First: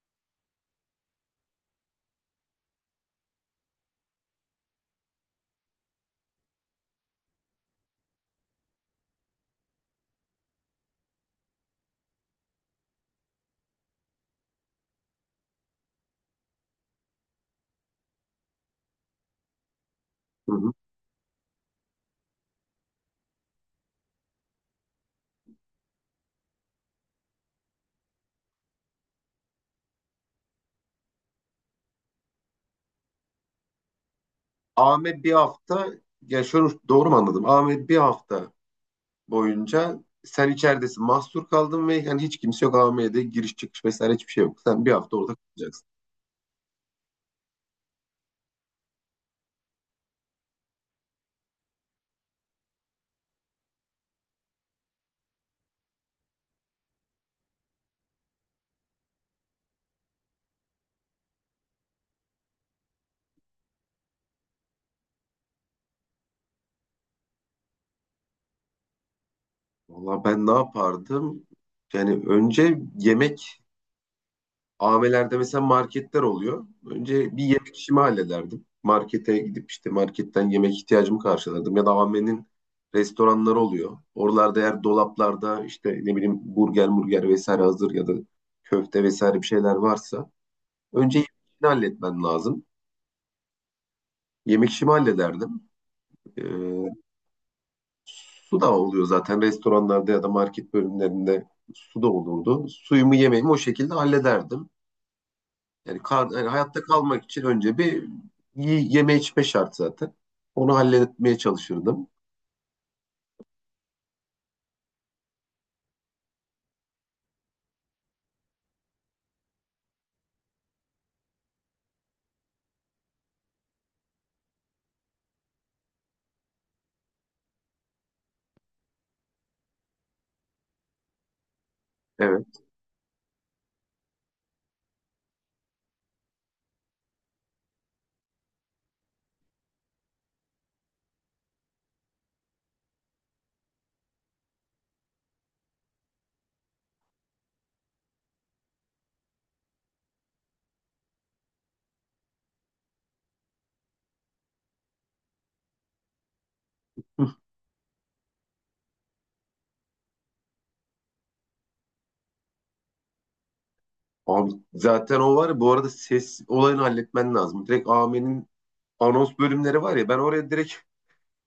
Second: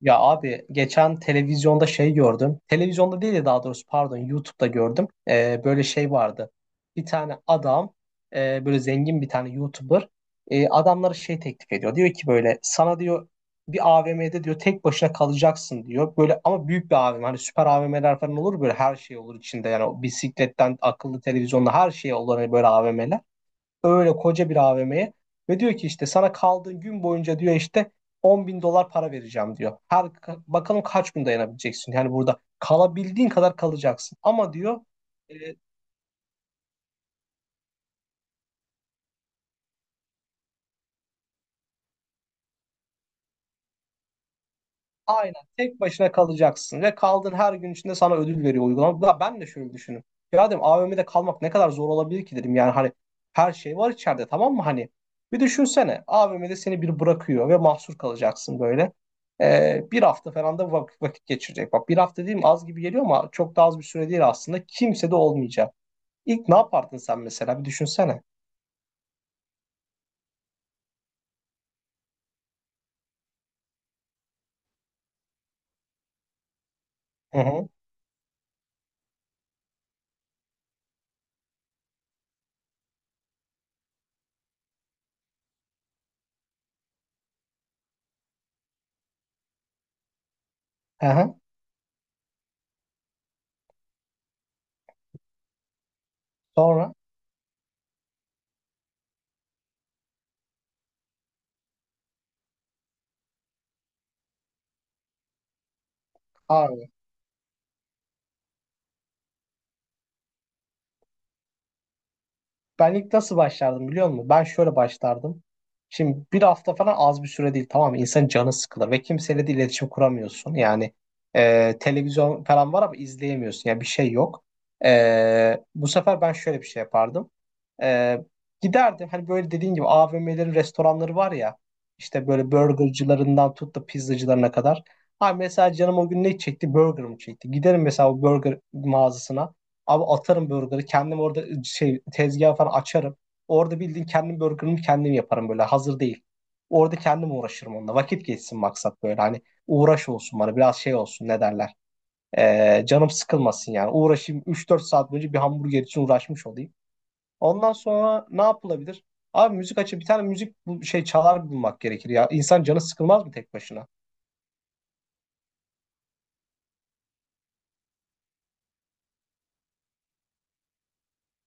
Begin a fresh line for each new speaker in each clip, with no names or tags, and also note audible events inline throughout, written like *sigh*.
Ya abi geçen televizyonda şey gördüm. Televizyonda değil de daha doğrusu pardon YouTube'da gördüm. Böyle şey vardı. Bir tane adam böyle zengin bir tane YouTuber adamlara şey teklif ediyor. Diyor ki böyle sana diyor bir AVM'de diyor tek başına kalacaksın diyor. Böyle ama büyük bir AVM, hani süper AVM'ler falan olur böyle, her şey olur içinde. Yani o
Hı hı.
bisikletten akıllı televizyonda her şey olur, hani böyle AVM'ler, öyle koca bir AVM'ye ve diyor ki işte sana kaldığın gün boyunca diyor, işte 10.000 dolar para vereceğim diyor. Bakalım kaç gün dayanabileceksin. Yani burada kalabildiğin kadar kalacaksın. Ama diyor
Ahmet bir
e,
hafta, ya şöyle doğru mu anladım? Ahmet bir hafta boyunca sen içeridesin, mahsur kaldın ve yani hiç kimse yok AVM'de, giriş çıkış vesaire hiçbir şey yok. Sen bir hafta
Aynen.
orada
Tek
kalacaksın.
başına kalacaksın ve kaldığın her gün içinde sana ödül veriyor uygulama. Da ben de şöyle düşündüm. Ya dedim AVM'de kalmak ne kadar zor olabilir ki dedim. Yani hani her şey var içeride, tamam mı, hani? Bir düşünsene, AVM'de seni bir bırakıyor ve mahsur kalacaksın böyle. Bir hafta falan da vakit vakit geçirecek. Bak, bir hafta, değil mi, az gibi geliyor ama çok da az bir süre değil aslında. Kimse de olmayacak. İlk ne yapardın sen mesela bir düşünsene.
Valla ben ne yapardım? Yani önce yemek, AVM'lerde mesela marketler oluyor. Önce
Hı
bir
hı.
yemek işimi hallederdim. Markete gidip işte marketten yemek ihtiyacımı karşılardım. Ya da AVM'nin restoranları oluyor. Oralarda eğer dolaplarda işte ne bileyim burger murger vesaire hazır, ya da köfte vesaire bir şeyler varsa
Hı
önce yemek
hı.
işini halletmen lazım. Yemek işimi hallederdim. Ee,
Sonra
Su da oluyor zaten restoranlarda ya da market bölümlerinde, su da olurdu. Suyumu yemeğimi o şekilde hallederdim. Yani, yani hayatta
abi.
kalmak için önce bir yeme içme şart zaten. Onu halletmeye çalışırdım.
Ben ilk nasıl başlardım biliyor musun? Ben şöyle başlardım. Şimdi bir hafta falan az bir süre değil, tamam mı? İnsanın canı sıkılır ve kimseyle de iletişim kuramıyorsun. Yani televizyon falan var ama izleyemiyorsun. Yani bir şey yok. Bu sefer ben şöyle bir şey yapardım. E, Giderdim, hani böyle dediğin gibi AVM'lerin restoranları var ya. İşte böyle
Evet.
burgercılarından tut da pizzacılarına kadar. Ha mesela canım o gün ne çekti? Burger mı çekti? Giderim mesela o burger mağazasına. Abi, atarım burgeri. Kendim orada şey tezgah falan açarım. Orada bildiğin kendim burgerimi kendim yaparım böyle. Hazır değil. Orada kendim uğraşırım onunla. Vakit geçsin, maksat böyle. Hani uğraş olsun bana. Biraz şey olsun, ne derler. Canım sıkılmasın yani. Uğraşayım, 3-4 saat boyunca bir hamburger için uğraşmış olayım.
*laughs* Hı.
Ondan sonra ne yapılabilir? Abi müzik açıp bir tane müzik, bu şey, çalar bulmak gerekir ya. İnsan canı sıkılmaz mı tek başına?
Abi zaten o var ya, bu arada ses olayını halletmen lazım. Direkt Ame'nin anons bölümleri var ya, ben oraya direkt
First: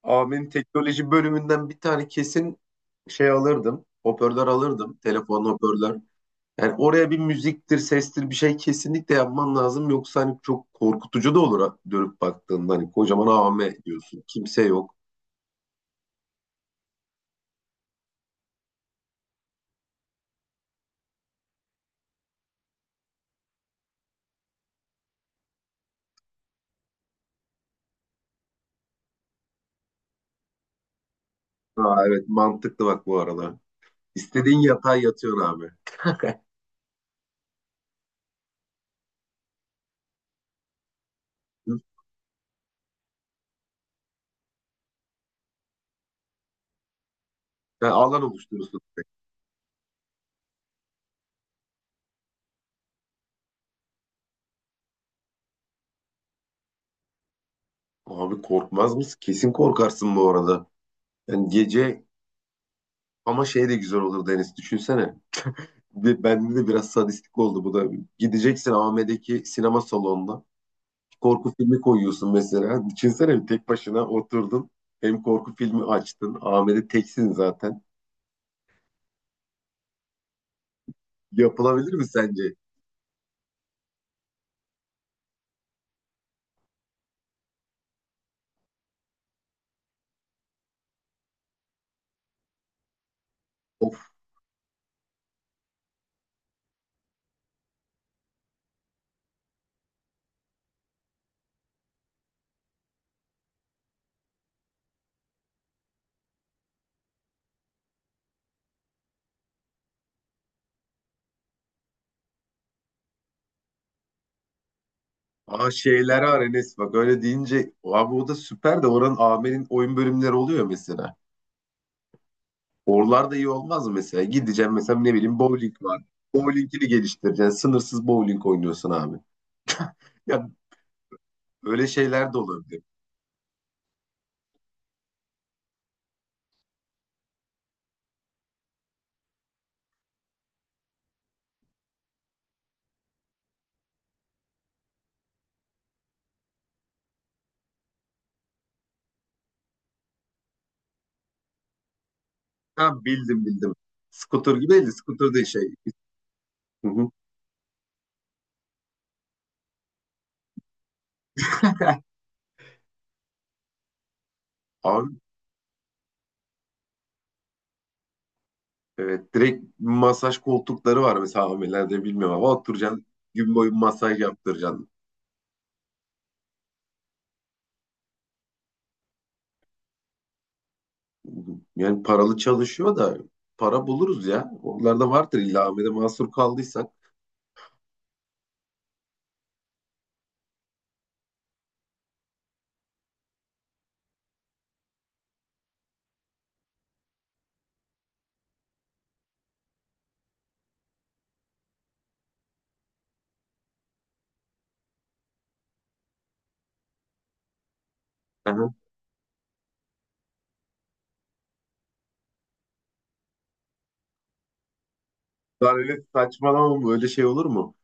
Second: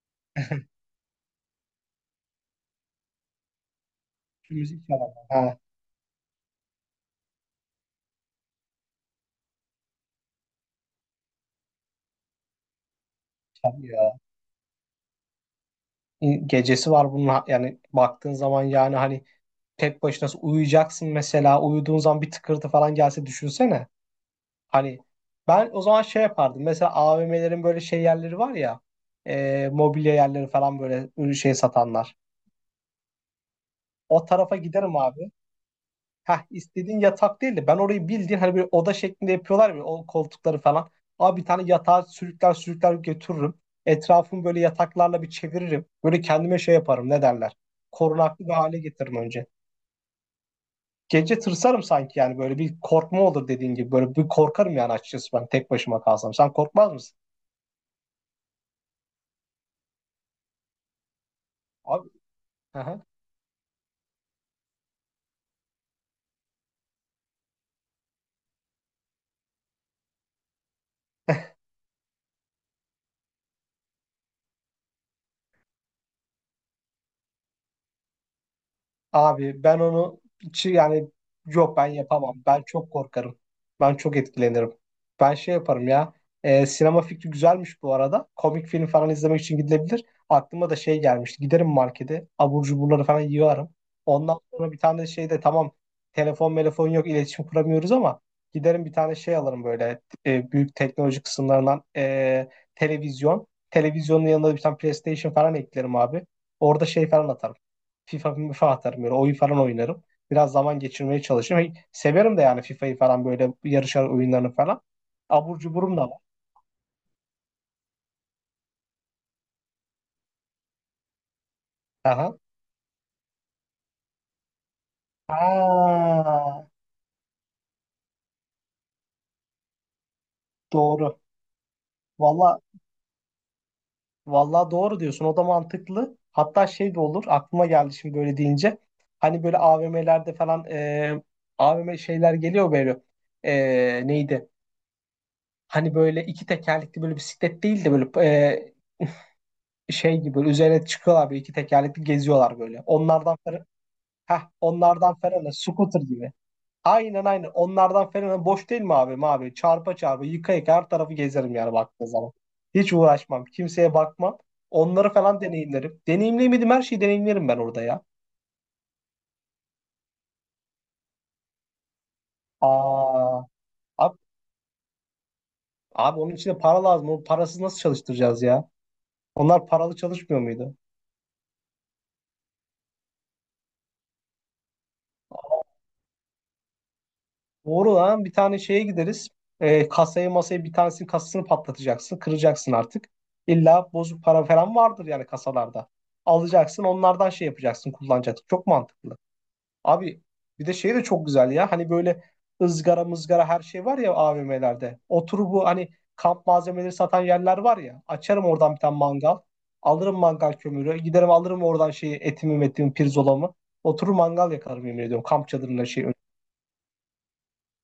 Ame'nin
*laughs*
teknoloji bölümünden bir tane kesin şey alırdım. Hoparlör
Müzik
alırdım.
çalar.
Telefon
Ha,
hoparlör. Yani oraya bir müziktir, sestir bir şey kesinlikle yapman lazım. Yoksa hani çok korkutucu da olur dönüp baktığında. Hani kocaman AM
çalıyor.
diyorsun. Kimse yok.
Ya. Gecesi var bunun yani baktığın zaman, yani hani tek başına uyuyacaksın mesela, uyuduğun zaman bir tıkırtı falan gelse düşünsene. Hani ben o zaman şey yapardım mesela, AVM'lerin böyle şey yerleri var ya, mobilya yerleri falan, böyle ürün şey
Aa,
satanlar.
evet mantıklı bak bu arada.
O tarafa
İstediğin yatağa
giderim abi.
yatıyorsun abi. *laughs*
Heh, istediğin yatak değil de, ben orayı bildiğin hani bir oda şeklinde yapıyorlar ya o koltukları falan. Abi bir tane yatağı sürükler sürükler götürürüm. Etrafımı böyle yataklarla bir çeviririm. Böyle kendime şey yaparım, ne derler.
Ha, alan
Korunaklı bir hale
oluşturursun.
getiririm önce. Gece tırsarım sanki, yani böyle bir korkma olur dediğin gibi. Böyle bir korkarım yani açıkçası, ben tek başıma kalsam. Sen korkmaz mısın?
Abi korkmaz mısın? Kesin korkarsın bu arada. Yani gece,
Abi. Aha.
ama şey de güzel olur Deniz. Düşünsene. Ve bende de biraz sadistik oldu bu da. Gideceksin AVM'deki sinema salonuna. Korku filmi koyuyorsun mesela. Düşünsene, tek başına oturdun. Hem korku filmi açtın. AVM'de teksin zaten.
Abi ben onu hiç, yani yok, ben
Yapılabilir mi
yapamam.
sence?
Ben çok korkarım. Ben çok etkilenirim. Ben şey yaparım ya. Sinema fikri güzelmiş bu arada. Komik film falan izlemek için gidilebilir. Aklıma da şey gelmişti. Giderim markete. Abur cuburları falan yiyorum.
O,
Ondan sonra bir tane şey de tamam. Telefon telefon yok, iletişim kuramıyoruz ama giderim bir tane şey alırım böyle, büyük teknoloji kısımlarından, televizyon. Televizyonun yanına da bir tane PlayStation falan eklerim abi. Orada şey falan atarım. FIFA atarım böyle, oyun falan oynarım. Biraz zaman geçirmeye çalışırım. Hey, severim de yani FIFA'yı falan böyle, yarışar, oyunlarını falan. Abur
aa
cuburum da var.
şeyler var Enes, bak öyle deyince abi o da süper de, oranın AM'nin oyun bölümleri oluyor mesela.
Aha.
Oralar da iyi olmaz mı mesela? Gideceğim mesela, ne bileyim, bowling var.
Ha,
Bowling'ini geliştireceksin. Sınırsız bowling oynuyorsun abi. Ya
doğru.
öyle şeyler de
Valla
olabilir.
valla doğru diyorsun. O da mantıklı. Hatta şey de olur. Aklıma geldi şimdi böyle deyince. Hani böyle AVM'lerde falan, AVM şeyler geliyor böyle. E, neydi? Hani böyle iki tekerlekli, böyle bisiklet değil de böyle şey gibi, böyle üzerine çıkıyorlar, böyle iki tekerlekli geziyorlar böyle.
Ha, bildim.
Heh,
Scooter gibi değil de,
onlardan
scooter değil
Ferhan'a,
şey.
scooter gibi.
Hı hı.
Aynen aynen, onlardan Ferhan'a, boş değil mi abi? Abi çarpa çarpa, yıka yıka her tarafı gezerim yani baktığı zaman. Hiç uğraşmam. Kimseye bakmam. Onları
Abi
falan deneyimlerim. Deneyimleyemedim, her şeyi deneyimlerim ben orada ya.
evet, direkt masaj koltukları var mesela AM'lerde, bilmiyorum ama oturacaksın,
Aa,
gün boyu
abi,
masaj yaptıracaksın.
abi onun için de para lazım. O parasız nasıl çalıştıracağız ya? Onlar paralı çalışmıyor muydu?
Yani paralı çalışıyor da, para buluruz ya. Onlarda vardır illa, AVM'de mahsur kaldıysak.
Doğru lan, bir tane şeye gideriz. Kasaya masaya, bir tanesinin kasasını patlatacaksın. Kıracaksın artık. İlla bozuk para falan vardır yani kasalarda. Alacaksın onlardan, şey yapacaksın, kullanacaksın. Çok mantıklı. Abi bir de şey de çok güzel ya. Hani böyle ızgara mızgara her şey var ya AVM'lerde. Oturup bu hani kamp malzemeleri satan yerler var ya. Açarım
Aha.
oradan bir tane mangal. Alırım mangal kömürü. Giderim alırım oradan şeyi, etimi metimi, pirzolamı. Oturur mangal yakarım, yemin ediyorum. Kamp
Lan
çadırına
öyle
şey.
saçmalama, öyle şey olur mu?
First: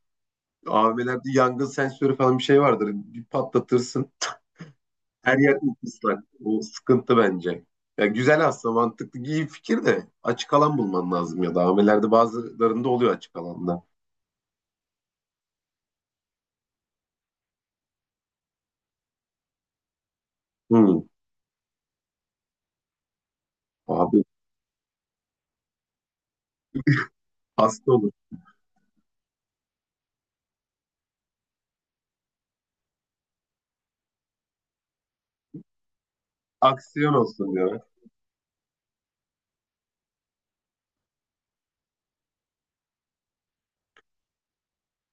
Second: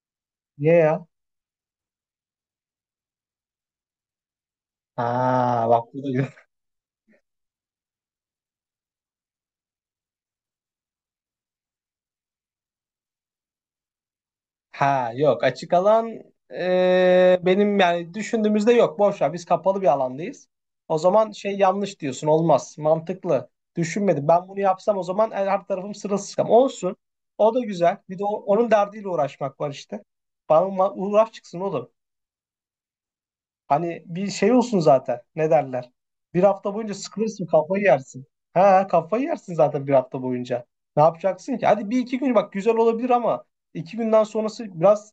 Niye ya?
AVM'lerde yangın sensörü falan bir şey vardır. Bir patlatırsın.
Ha
Her yer
bak, bu da
ıslak.
güzel.
O sıkıntı bence. Ya güzel aslında, mantıklı, iyi fikir de açık alan bulman lazım, ya da AVM'lerde bazılarında oluyor açık alanda.
Ha yok, açık alan, benim yani düşündüğümüzde yok, boş ver, biz kapalı bir alandayız. O
Hı.
zaman şey, yanlış diyorsun, olmaz, mantıklı
Abi
düşünmedim ben, bunu yapsam o zaman her tarafım sırılsıklam olsun, o da
hasta
güzel,
olur.
bir de onun derdiyle uğraşmak var işte, bana uğraş çıksın oğlum. Hani bir şey olsun zaten. Ne derler? Bir hafta boyunca
Aksiyon
sıkılırsın,
olsun ya.
kafayı yersin. Ha, kafayı yersin zaten bir hafta boyunca. Ne yapacaksın ki? Hadi 1-2 gün bak güzel olabilir ama, 2 günden sonrası biraz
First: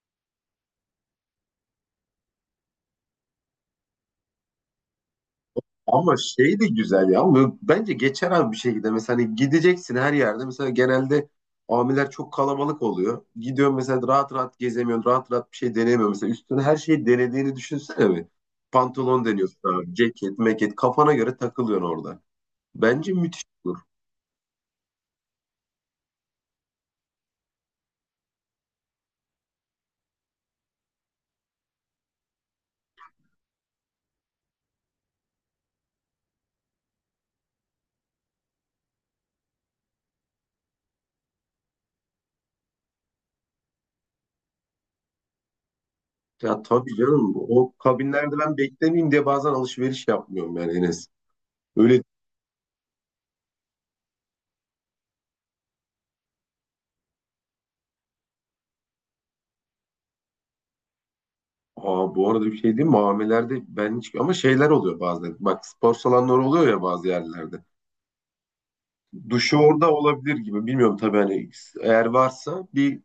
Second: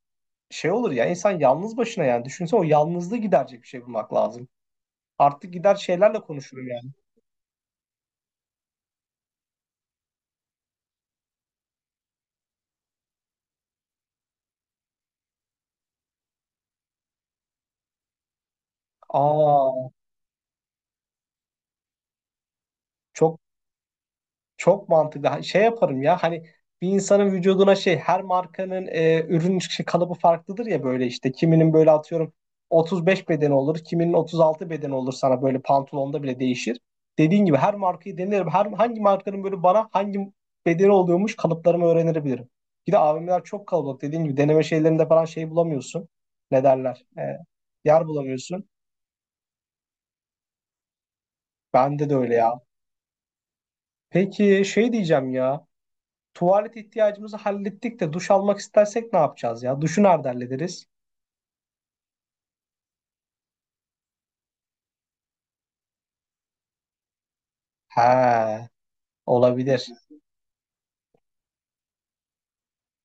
şey olur ya insan, yalnız başına yani. Düşünsene, o yalnızlığı giderecek bir şey bulmak lazım. Artık gider
Ama
şeylerle
şey de
konuşurum yani.
güzel ya. Ama bence geçer abi bir şekilde. Mesela hani gideceksin her yerde. Mesela genelde amiler çok kalabalık oluyor. Gidiyorsun mesela, rahat rahat gezemiyorsun. Rahat rahat bir şey denemiyorsun. Mesela üstüne her şeyi denediğini düşünsene mi? Pantolon deniyorsun abi.
Aa,
Ceket, meket. Kafana göre takılıyorsun orada. Bence
çok
müthiş olur.
Çok mantıklı. Şey yaparım ya hani, bir insanın vücuduna şey, her markanın ürün çıkışı kalıbı farklıdır ya, böyle işte. Kiminin böyle atıyorum 35 beden olur, kiminin 36 beden olur sana, böyle pantolonda bile değişir. Dediğin gibi her markayı denerim. Hangi markanın böyle bana hangi bedeni oluyormuş, kalıplarımı öğrenebilirim. Bir de AVM'ler çok kalabalık. Dediğin gibi deneme şeylerinde falan şey bulamıyorsun.
Ya
Ne
tabii
derler? E,
canım. O
yer
kabinlerde ben
bulamıyorsun.
beklemeyeyim diye bazen alışveriş yapmıyorum yani Enes. Öyle,
Bende de öyle ya. Peki şey diyeceğim ya. Tuvalet ihtiyacımızı hallettik de, duş almak istersek ne yapacağız ya? Duşu nerede hallederiz?
aa, bu arada bir şey diyeyim mi? Amilerde ben hiç... Ama şeyler oluyor bazen. Bak spor salonları oluyor ya bazı yerlerde.
He,
Duşu
olabilir.
orada olabilir gibi. Bilmiyorum tabii, hani eğer varsa bir,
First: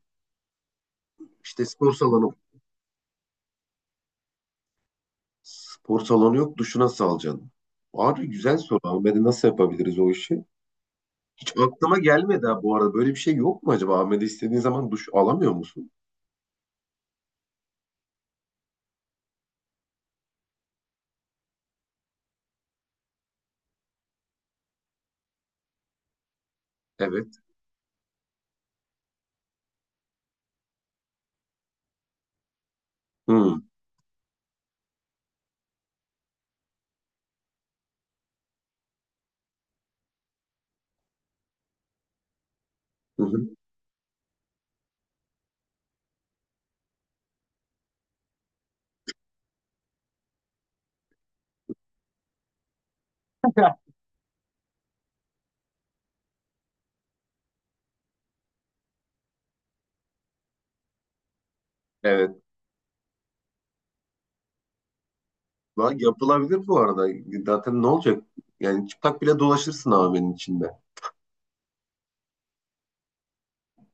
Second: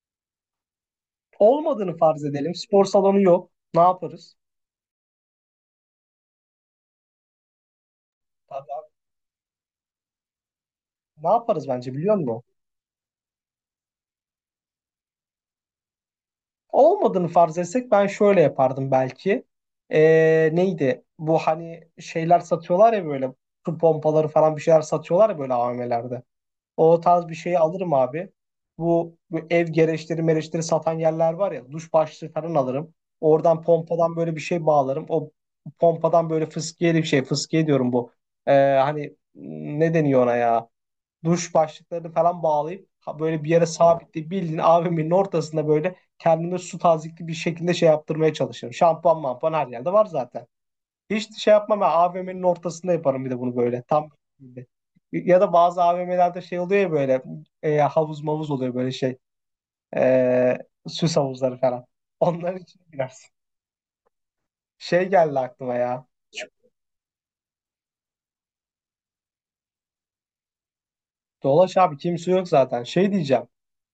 işte spor
Olmadığını farz
salonu,
edelim. Spor salonu yok. Ne yaparız?
spor salonu yok, duşu nasıl alacaksın? Abi güzel
Tabii
soru,
abi.
Ahmet'e nasıl yapabiliriz o işi?
Ne
Hiç
yaparız bence,
aklıma
biliyor musun?
gelmedi ha, bu arada. Böyle bir şey yok mu acaba? Ahmet'e istediğin zaman duş alamıyor musun?
Olmadığını farz etsek ben şöyle yapardım belki. Neydi? Bu hani şeyler satıyorlar ya böyle, su pompaları falan bir şeyler satıyorlar ya böyle AVM'lerde. O tarz bir
Evet.
şeyi alırım abi. Bu ev gereçleri mereçleri satan yerler var ya. Duş başlığı falan alırım.
Hmm.
Oradan pompadan böyle bir şey bağlarım. O pompadan böyle fıskiye bir şey. Fıskiye diyorum bu. Hani ne deniyor ona ya? Duş başlıklarını falan bağlayıp
Hı
böyle
hı.
bir yere sabitleyip, bildiğin AVM'nin ortasında böyle kendime su tazikli bir şekilde şey yaptırmaya çalışırım. Şampuan mampuan her yerde var zaten. Hiç şey yapmam, ben AVM'nin ortasında yaparım bir de bunu, böyle tam böyle. Ya da bazı AVM'lerde şey oluyor ya böyle, havuz mavuz oluyor, böyle şey, e, süs havuzları falan.
Evet.
Onların içine girersin. Şey geldi aklıma
Lan
ya. Ç-
yapılabilir bu arada. Zaten ne olacak? Yani çıplak bile dolaşırsın Ahmet'in içinde.
Dolaş abi, kimse yok zaten. Şey diyeceğim.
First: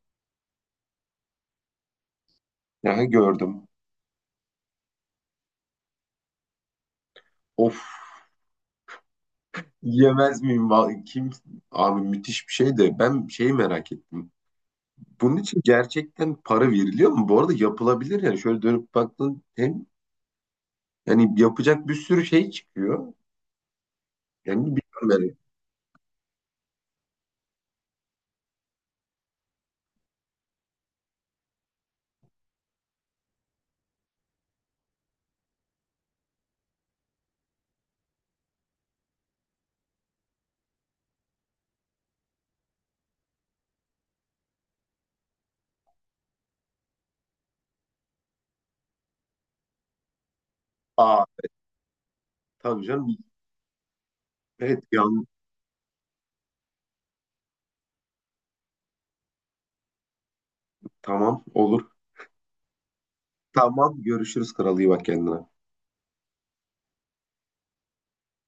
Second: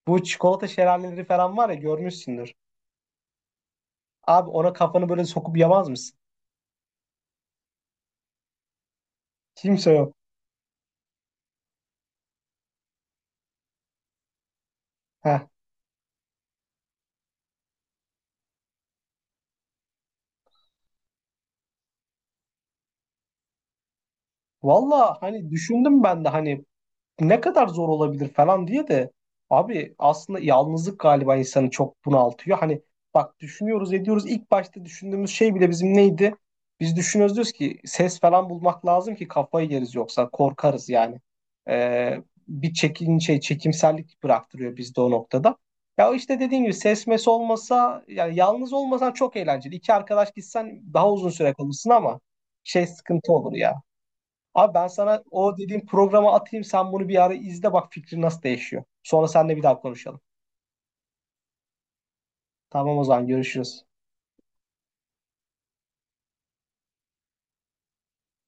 Bu çikolata şelaleleri falan var ya, görmüşsündür.
Aha, gördüm.
Abi ona kafanı böyle sokup yamaz mısın?
Of.
Kimse yok.
Yemez miyim? Kim? Abi müthiş bir şey de, ben şeyi merak ettim. Bunun
Heh.
için gerçekten para veriliyor mu? Bu arada yapılabilir yani. Şöyle dönüp baktın hem, yani yapacak bir sürü şey çıkıyor. Yani bilmiyorum
Valla
yani.
hani düşündüm ben de, hani ne kadar zor olabilir falan diye de, abi aslında yalnızlık galiba insanı çok bunaltıyor. Hani bak, düşünüyoruz ediyoruz, ilk başta düşündüğümüz şey bile bizim neydi? Biz düşünüyoruz diyoruz ki ses falan bulmak lazım ki kafayı yeriz, yoksa korkarız yani. Ee, bir çekin şey çekimsellik bıraktırıyor bizde o noktada. Ya işte dediğim gibi ses mes olmasa, yani yalnız olmasan, çok eğlenceli. İki arkadaş gitsen daha
Aa
uzun süre kalırsın ama
tabii
şey
canım.
sıkıntı olur ya. Abi
Evet
ben sana
yan
o dediğim programı atayım. Sen bunu bir ara izle, bak fikrin nasıl değişiyor. Sonra seninle bir daha konuşalım.
tamam olur.
Tamam o zaman, görüşürüz.
Tamam, görüşürüz kral, iyi bak kendine.